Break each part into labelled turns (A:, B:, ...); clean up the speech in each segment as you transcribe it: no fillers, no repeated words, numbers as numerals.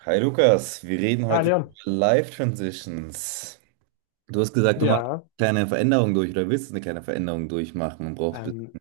A: Hi Lukas, wir reden
B: Ah,
A: heute
B: Leon.
A: über Life Transitions. Du hast gesagt, du machst
B: Ja,
A: eine kleine Veränderung durch oder willst eine kleine Veränderung durchmachen und brauchst ein
B: ähm,
A: bisschen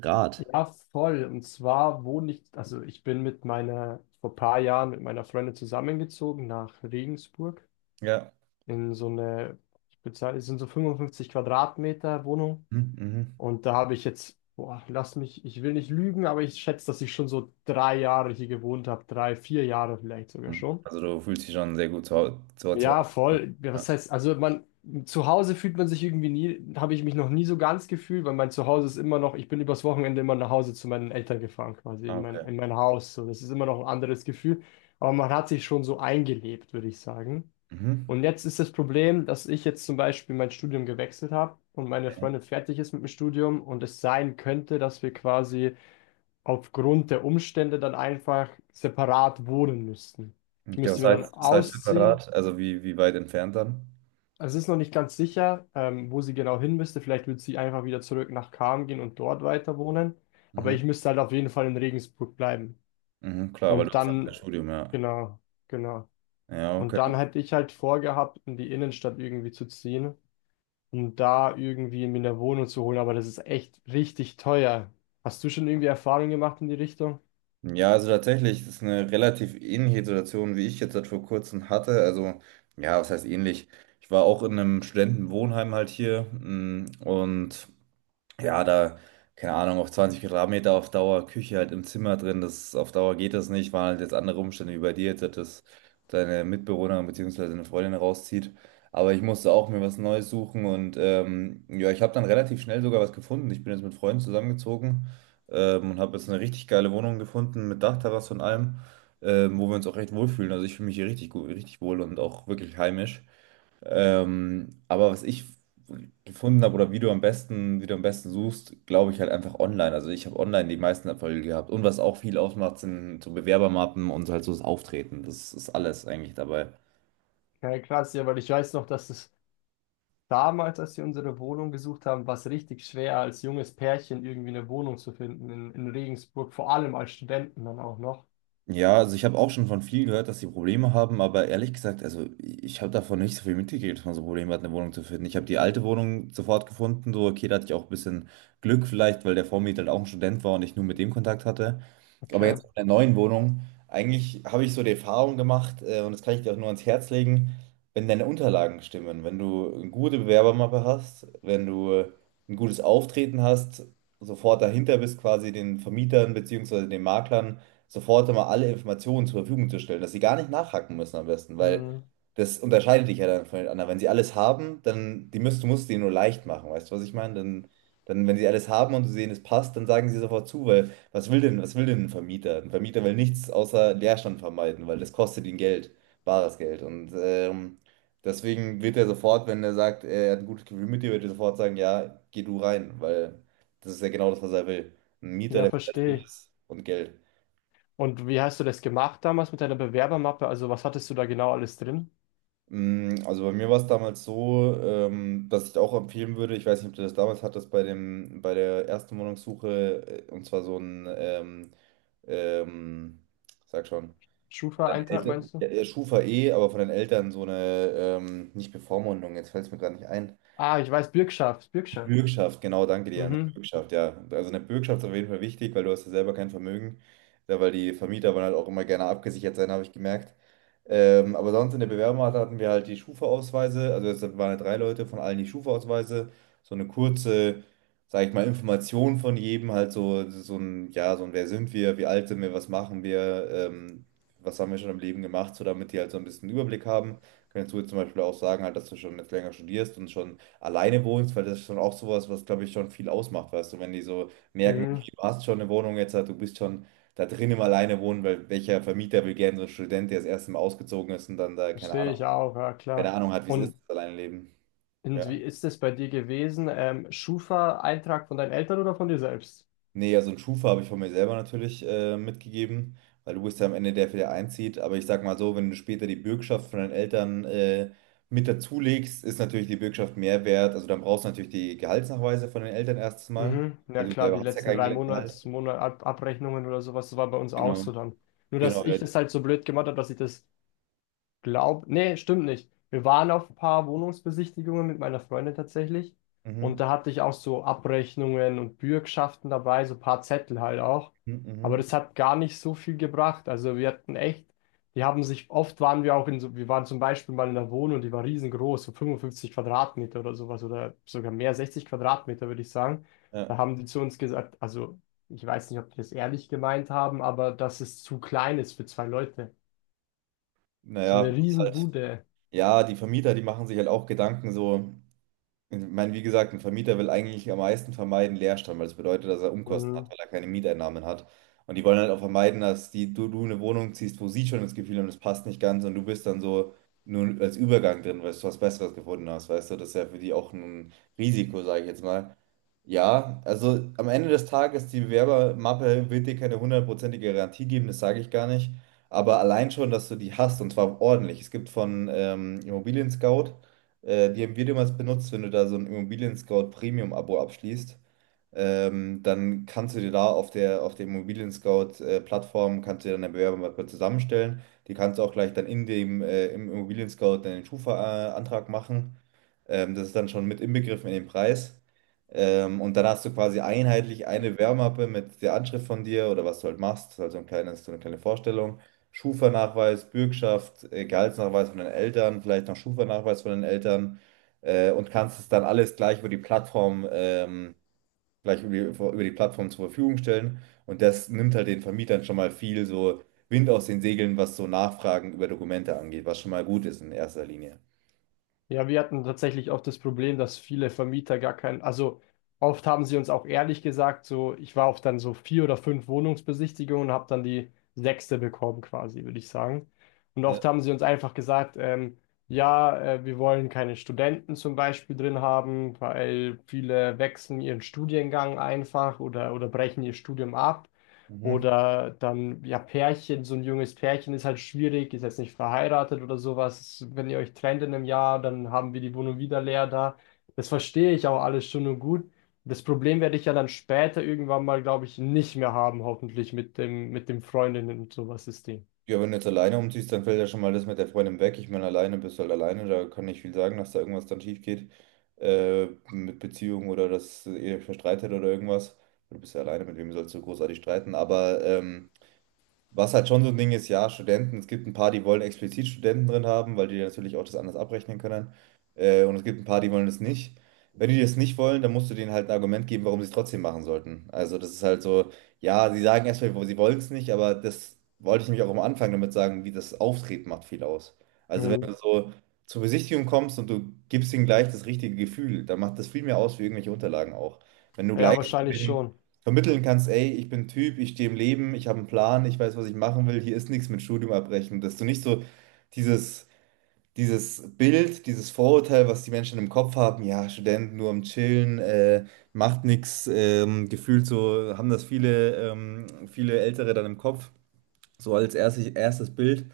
A: Rat.
B: ja, voll. Und zwar wohne ich, also ich bin mit meiner, vor ein paar Jahren mit meiner Freundin zusammengezogen nach Regensburg
A: Ja.
B: in so eine, ich bezahle, es sind so 55 Quadratmeter Wohnung.
A: Mhm,
B: Und da habe ich jetzt, boah, lass mich, ich will nicht lügen, aber ich schätze, dass ich schon so drei Jahre hier gewohnt habe, drei, vier Jahre vielleicht sogar
A: mhm.
B: schon.
A: Also du fühlst dich schon sehr gut zu Hause. Zu
B: Ja,
A: Hause.
B: voll. Ja,
A: Ja.
B: was heißt, also man, zu Hause fühlt man sich irgendwie nie, habe ich mich noch nie so ganz gefühlt, weil mein Zuhause ist immer noch, ich bin übers Wochenende immer nach Hause zu meinen Eltern gefahren, quasi
A: Ah, okay.
B: in mein Haus. So, das ist immer noch ein anderes Gefühl. Aber man hat sich schon so eingelebt, würde ich sagen.
A: Mhm.
B: Und jetzt ist das Problem, dass ich jetzt zum Beispiel mein Studium gewechselt habe und meine Freundin fertig ist mit dem Studium und es sein könnte, dass wir quasi aufgrund der Umstände dann einfach separat wohnen müssten. Ich
A: Okay,
B: müsste
A: was
B: mir
A: heißt,
B: dann
A: was heißt
B: ausziehen
A: separat? Also wie weit entfernt dann?
B: also, es ist noch nicht ganz sicher, wo sie genau hin müsste. Vielleicht wird sie einfach wieder zurück nach Cham gehen und dort weiter wohnen. Aber
A: Mhm.
B: ich müsste halt auf jeden Fall in Regensburg bleiben.
A: Mhm, klar, weil du
B: Und
A: hast
B: dann,
A: ein Studium, ja.
B: genau, genau.
A: Ja,
B: Und
A: okay.
B: dann hätte ich halt vorgehabt, in die Innenstadt irgendwie zu ziehen, um da irgendwie mir eine Wohnung zu holen. Aber das ist echt richtig teuer. Hast du schon irgendwie Erfahrungen gemacht in die Richtung?
A: Ja, also tatsächlich, das ist eine relativ ähnliche Situation, wie ich jetzt halt vor kurzem hatte. Also, ja, was heißt ähnlich? Ich war auch in einem Studentenwohnheim halt hier und. Ja, da, keine Ahnung, auf 20 Quadratmeter auf Dauer, Küche halt im Zimmer drin, das auf Dauer geht das nicht, waren halt jetzt andere Umstände wie bei dir, jetzt, dass deine Mitbewohnerin bzw. deine Freundin rauszieht. Aber ich musste auch mir was Neues suchen und ja, ich habe dann relativ schnell sogar was gefunden. Ich bin jetzt mit Freunden zusammengezogen und habe jetzt eine richtig geile Wohnung gefunden mit Dachterrasse und allem, wo wir uns auch recht wohlfühlen. Also ich fühle mich hier richtig gut, richtig wohl und auch wirklich heimisch. Aber was ich gefunden habe oder wie du am besten suchst, glaube ich halt einfach online. Also ich habe online die meisten Erfolge gehabt. Und was auch viel ausmacht, sind so Bewerbermappen und so halt so das Auftreten. Das ist alles eigentlich dabei.
B: Ja, krass, ja, weil ich weiß noch, dass es damals, als wir unsere Wohnung gesucht haben, war es richtig schwer, als junges Pärchen irgendwie eine Wohnung zu finden in Regensburg, vor allem als Studenten dann auch noch.
A: Ja, also ich habe auch schon von vielen gehört, dass sie Probleme haben, aber ehrlich gesagt, also ich habe davon nicht so viel mitgekriegt, dass man so Probleme hat, eine Wohnung zu finden. Ich habe die alte Wohnung sofort gefunden, so okay, da hatte ich auch ein bisschen Glück vielleicht, weil der Vormieter halt auch ein Student war und ich nur mit dem Kontakt hatte. Aber
B: Okay.
A: jetzt in der neuen Wohnung, eigentlich habe ich so die Erfahrung gemacht, und das kann ich dir auch nur ans Herz legen, wenn deine Unterlagen stimmen, wenn du eine gute Bewerbermappe hast, wenn du ein gutes Auftreten hast, sofort dahinter bist quasi den Vermietern beziehungsweise den Maklern sofort immer alle Informationen zur Verfügung zu stellen, dass sie gar nicht nachhaken müssen am besten, weil
B: Mhm.
A: das unterscheidet dich ja dann von den anderen. Wenn sie alles haben, dann du musst denen nur leicht machen, weißt du, was ich meine? Dann, wenn sie alles haben und sie sehen, es passt, dann sagen sie sofort zu, weil was will denn ein Vermieter? Ein Vermieter will nichts außer Leerstand vermeiden, weil das kostet ihn Geld, bares Geld. Und deswegen wird er sofort, wenn er sagt, er hat ein gutes Gefühl mit dir, wird er sofort sagen, ja, geh du rein, weil das ist ja genau das, was er will. Ein Mieter,
B: Ja,
A: der
B: verstehe
A: verlässlich
B: ich.
A: ist und Geld.
B: Und wie hast du das gemacht damals mit deiner Bewerbermappe? Also, was hattest du da genau alles drin?
A: Also bei mir war es damals so, dass ich auch empfehlen würde, ich weiß nicht, ob du das damals hattest, bei der ersten Wohnungssuche, und zwar so ein, ähm, sag schon, von deinen
B: Schufa-Eintrag
A: Eltern,
B: meinst
A: ja,
B: du?
A: ja, Schufa eh, aber von den Eltern so eine, nicht Bevormundung, jetzt fällt es mir gerade nicht ein.
B: Ah, ich weiß, Bürgschaft, Bürgschaft.
A: Bürgschaft, genau, danke dir. Eine
B: Mhm.
A: Bürgschaft, ja. Also eine Bürgschaft ist auf jeden Fall wichtig, weil du hast ja selber kein Vermögen, ja, weil die Vermieter wollen halt auch immer gerne abgesichert sein, habe ich gemerkt. Aber sonst in der Bewerbung hatten wir halt die Schufa-Ausweise, also es waren halt drei Leute von allen die Schufa-Ausweise, so eine kurze, sage ich mal, Information von jedem, halt so, so ein, ja, so ein, wer sind wir, wie alt sind wir, was machen wir, was haben wir schon im Leben gemacht, so damit die halt so ein bisschen Überblick haben. Kannst du jetzt zum Beispiel auch sagen, halt, dass du schon jetzt länger studierst und schon alleine wohnst, weil das ist schon auch sowas, was, glaube ich, schon viel ausmacht, weißt du, wenn die so merken,
B: Mhm.
A: okay, du hast schon eine Wohnung jetzt, halt, du bist schon da drin im Alleine wohnen, weil welcher Vermieter will gerne so einen Student, der das erste Mal ausgezogen ist und dann da, keine
B: Verstehe
A: Ahnung,
B: ich auch, ja
A: keine
B: klar.
A: Ahnung hat, wie es ist,
B: Und,
A: das alleine leben.
B: und wie
A: Ja.
B: ist das bei dir gewesen? Schufa-Eintrag von deinen Eltern oder von dir selbst?
A: Nee, also einen Schufa habe ich von mir selber natürlich mitgegeben, weil du bist ja am Ende der, der einzieht. Aber ich sag mal so, wenn du später die Bürgschaft von deinen Eltern mit dazulegst, ist natürlich die Bürgschaft mehr wert. Also dann brauchst du natürlich die Gehaltsnachweise von den Eltern erstes Mal.
B: Mhm. Ja
A: Also du
B: klar,
A: selber
B: die
A: hast ja
B: letzten
A: kein
B: drei
A: Gehalt.
B: Monats, Monat Ab- Abrechnungen oder sowas, das war bei uns auch
A: Genau,
B: so dann. Nur, dass
A: genau. Ja.
B: ich das halt so blöd gemacht habe, dass ich das. Glaub, nee, stimmt nicht. Wir waren auf ein paar Wohnungsbesichtigungen mit meiner Freundin tatsächlich. Und
A: Mhm.
B: da hatte ich auch so Abrechnungen und Bürgschaften dabei, so ein paar Zettel halt auch.
A: Mhm.
B: Aber
A: Mhm.
B: das hat gar nicht so viel gebracht. Also wir hatten echt, die haben sich, oft waren wir auch in so, wir waren zum Beispiel mal in einer Wohnung, die war riesengroß, so 55 Quadratmeter oder sowas oder sogar mehr, 60 Quadratmeter würde ich sagen.
A: Ja.
B: Da haben die zu uns gesagt, also ich weiß nicht, ob die das ehrlich gemeint haben, aber dass es zu klein ist für zwei Leute. So
A: Naja,
B: eine
A: das ist halt,
B: Riesenbude.
A: ja, die Vermieter, die machen sich halt auch Gedanken so. Ich meine, wie gesagt, ein Vermieter will eigentlich am meisten vermeiden Leerstand, weil das bedeutet, dass er Umkosten hat,
B: Mhm.
A: weil er keine Mieteinnahmen hat. Und die wollen halt auch vermeiden, dass du eine Wohnung ziehst, wo sie schon das Gefühl haben, es passt nicht ganz und du bist dann so nur als Übergang drin, weil du was Besseres gefunden hast. Weißt du, das ist ja für die auch ein Risiko, sage ich jetzt mal. Ja, also am Ende des Tages, die Bewerbermappe wird dir keine hundertprozentige Garantie geben, das sage ich gar nicht. Aber allein schon, dass du die hast und zwar ordentlich. Es gibt von Immobilien Scout, die haben wir damals benutzt, wenn du da so ein Immobilien Scout Premium-Abo abschließt, dann kannst du dir da auf der Immobilien Scout Plattform, kannst du dir dann eine Bewerbermappe zusammenstellen. Die kannst du auch gleich dann im Immobilien Scout deinen Schufa-Antrag machen. Das ist dann schon mit inbegriffen in den Preis. Und dann hast du quasi einheitlich eine Wärmmappe mit der Anschrift von dir oder was du halt machst, also ein kleines, so eine kleine Vorstellung. Schufa-Nachweis, Bürgschaft, Gehaltsnachweis von den Eltern, vielleicht noch Schufa-Nachweis von den Eltern und kannst es dann alles gleich über die Plattform, gleich über die Plattform zur Verfügung stellen. Und das nimmt halt den Vermietern schon mal viel so Wind aus den Segeln, was so Nachfragen über Dokumente angeht, was schon mal gut ist in erster Linie.
B: Ja, wir hatten tatsächlich auch das Problem, dass viele Vermieter gar keinen, also oft haben sie uns auch ehrlich gesagt, so ich war auf dann so vier oder fünf Wohnungsbesichtigungen und habe dann die sechste bekommen quasi, würde ich sagen. Und
A: Ja.
B: oft haben sie uns einfach gesagt, ja, wir wollen keine Studenten zum Beispiel drin haben, weil viele wechseln ihren Studiengang einfach oder brechen ihr Studium ab.
A: Mhm.
B: Oder dann, ja, Pärchen, so ein junges Pärchen ist halt schwierig, ist jetzt nicht verheiratet oder sowas. Wenn ihr euch trennt in einem Jahr, dann haben wir die Wohnung wieder leer da. Das verstehe ich auch alles schon und gut. Das Problem werde ich ja dann später irgendwann mal, glaube ich, nicht mehr haben, hoffentlich mit dem Freundinnen und sowas System.
A: Ja, wenn du jetzt alleine umziehst, dann fällt ja schon mal das mit der Freundin weg. Ich meine, alleine bist du halt alleine, da kann nicht viel sagen, dass da irgendwas dann schief geht. Mit Beziehung oder dass ihr euch verstreitet oder irgendwas. Du bist ja alleine, mit wem sollst du großartig streiten? Aber was halt schon so ein Ding ist, ja, Studenten, es gibt ein paar, die wollen explizit Studenten drin haben, weil die natürlich auch das anders abrechnen können. Und es gibt ein paar, die wollen es nicht. Wenn die das nicht wollen, dann musst du denen halt ein Argument geben, warum sie es trotzdem machen sollten. Also das ist halt so, ja, sie sagen erstmal, sie wollen es nicht, aber das wollte ich nämlich auch am Anfang damit sagen, wie das Auftreten macht viel aus. Also wenn
B: Mhm.
A: du so zur Besichtigung kommst und du gibst ihnen gleich das richtige Gefühl, dann macht das viel mehr aus wie irgendwelche Unterlagen auch. Wenn du
B: Ja,
A: gleich zu
B: wahrscheinlich
A: den
B: schon.
A: vermitteln kannst, ey, ich bin ein Typ, ich stehe im Leben, ich habe einen Plan, ich weiß, was ich machen will, hier ist nichts mit Studium abbrechen, dass du nicht so dieses, dieses Bild, dieses Vorurteil, was die Menschen im Kopf haben, ja, Studenten nur am Chillen, macht nichts, gefühlt so haben das viele, viele Ältere dann im Kopf. So als erstes Bild.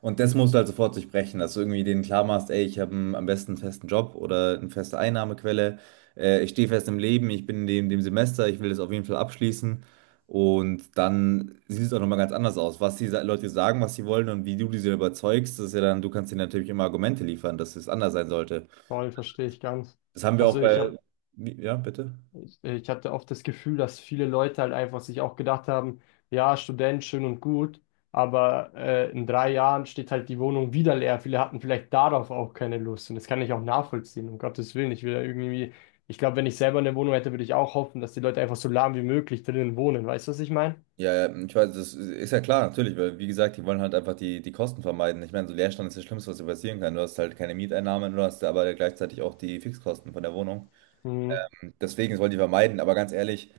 A: Und das musst du halt sofort durchbrechen, dass du irgendwie denen klar machst, ey, ich habe am besten einen festen Job oder eine feste Einnahmequelle. Ich stehe fest im Leben, ich bin in dem Semester, ich will das auf jeden Fall abschließen. Und dann sieht es auch nochmal ganz anders aus. Was die Leute sagen, was sie wollen und wie du diese überzeugst, das ist ja dann, du kannst ihnen natürlich immer Argumente liefern, dass es anders sein sollte.
B: Vor allem verstehe ich ganz.
A: Das haben wir auch
B: Also ich habe.
A: bei. Ja, bitte?
B: Ich hatte oft das Gefühl, dass viele Leute halt einfach sich auch gedacht haben, ja, Student, schön und gut, aber in drei Jahren steht halt die Wohnung wieder leer. Viele hatten vielleicht darauf auch keine Lust und das kann ich auch nachvollziehen, um Gottes Willen. Ich will da irgendwie, ich glaube, wenn ich selber eine Wohnung hätte, würde ich auch hoffen, dass die Leute einfach so lahm wie möglich drinnen wohnen. Weißt du, was ich meine?
A: Ja, ja, ich weiß, das ist ja klar, natürlich, weil wie gesagt, die wollen halt einfach die Kosten vermeiden. Ich meine, so Leerstand ist das Schlimmste, was dir passieren kann. Du hast halt keine Mieteinnahmen, du hast aber gleichzeitig auch die Fixkosten von der Wohnung.
B: Mhm,
A: Deswegen das wollen die vermeiden, aber ganz ehrlich,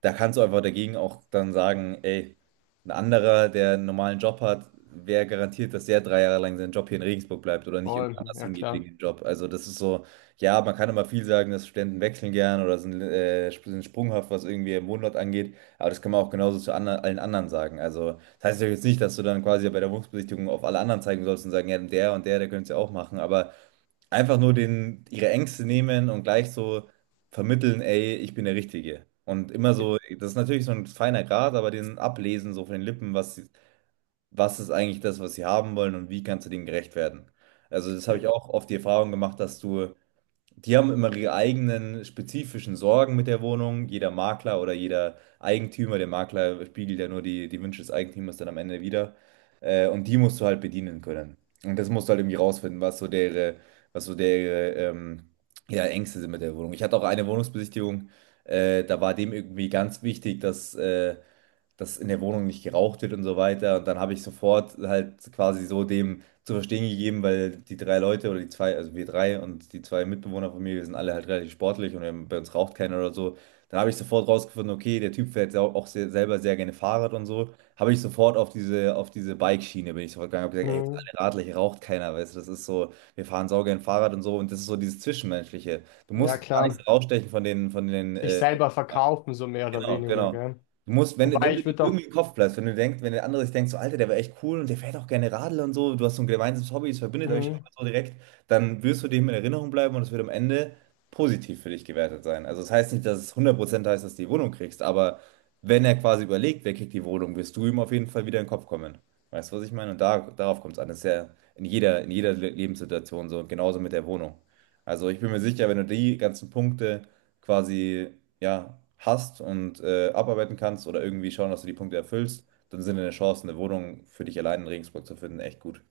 A: da kannst du einfach dagegen auch dann sagen, ey, ein anderer, der einen normalen Job hat, wer garantiert, dass der 3 Jahre lang seinen Job hier in Regensburg bleibt oder nicht irgendwo
B: voll,
A: anders
B: ja
A: hingeht wegen
B: klar.
A: dem Job? Also das ist so, ja, man kann immer viel sagen, dass Studenten wechseln gern oder sind, sind sprunghaft, was irgendwie im Wohnort angeht, aber das kann man auch genauso zu allen anderen sagen. Also das heißt ja jetzt nicht, dass du dann quasi bei der Wohnungsbesichtigung auf alle anderen zeigen sollst und sagen, ja, der und der, der könnte es ja auch machen, aber einfach nur den, ihre Ängste nehmen und gleich so vermitteln, ey, ich bin der Richtige. Und immer
B: Äh,
A: so, das ist natürlich so ein feiner Grat, aber den ablesen so von den Lippen, was, was ist eigentlich das, was sie haben wollen und wie kannst du denen gerecht werden. Also das habe
B: äh,
A: ich auch oft die Erfahrung gemacht, dass du die haben immer ihre eigenen spezifischen Sorgen mit der Wohnung. Jeder Makler oder jeder Eigentümer, der Makler spiegelt ja nur die Wünsche des Eigentümers dann am Ende wieder. Und die musst du halt bedienen können. Und das musst du halt irgendwie rausfinden, was so deren, ja, Ängste sind mit der Wohnung. Ich hatte auch eine Wohnungsbesichtigung, da war dem irgendwie ganz wichtig, dass dass in der Wohnung nicht geraucht wird und so weiter. Und dann habe ich sofort halt quasi so dem zu verstehen gegeben, weil die drei Leute oder die zwei, also wir drei und die zwei Mitbewohner von mir, wir sind alle halt relativ sportlich und bei uns raucht keiner oder so. Dann habe ich sofort rausgefunden, okay, der Typ fährt auch sehr, selber sehr gerne Fahrrad und so. Habe ich sofort auf diese Bike-Schiene bin ich sofort gegangen, habe gesagt, ey, wir sind
B: Mhm,
A: alle Radler, hier raucht keiner, weißt du, das ist so, wir fahren saugern Fahrrad und so und das ist so dieses Zwischenmenschliche. Du
B: ja
A: musst gar
B: klar.
A: nichts rausstechen von den
B: Sich selber verkaufen, so mehr oder
A: Genau,
B: weniger,
A: genau.
B: gell?
A: Du musst, wenn,
B: Wobei
A: wenn du
B: ich
A: dir
B: würde auch.
A: irgendwie im Kopf bleibst, wenn du denkst, wenn der andere sich denkt, so Alter, der war echt cool und der fährt auch gerne Radl und so, du hast so ein gemeinsames Hobby, es verbindet euch auch
B: Mhm.
A: so direkt, dann wirst du dem in Erinnerung bleiben und es wird am Ende positiv für dich gewertet sein. Also es das heißt nicht, dass es 100% heißt, dass du die Wohnung kriegst, aber wenn er quasi überlegt, wer kriegt die Wohnung, wirst du ihm auf jeden Fall wieder in den Kopf kommen. Weißt du, was ich meine? Und da, darauf kommt es an. Das ist ja in jeder Lebenssituation so, genauso mit der Wohnung. Also ich bin mir sicher, wenn du die ganzen Punkte quasi ja, hast und abarbeiten kannst oder irgendwie schauen, dass du die Punkte erfüllst, dann sind deine Chancen, eine Wohnung für dich allein in Regensburg zu finden, echt gut.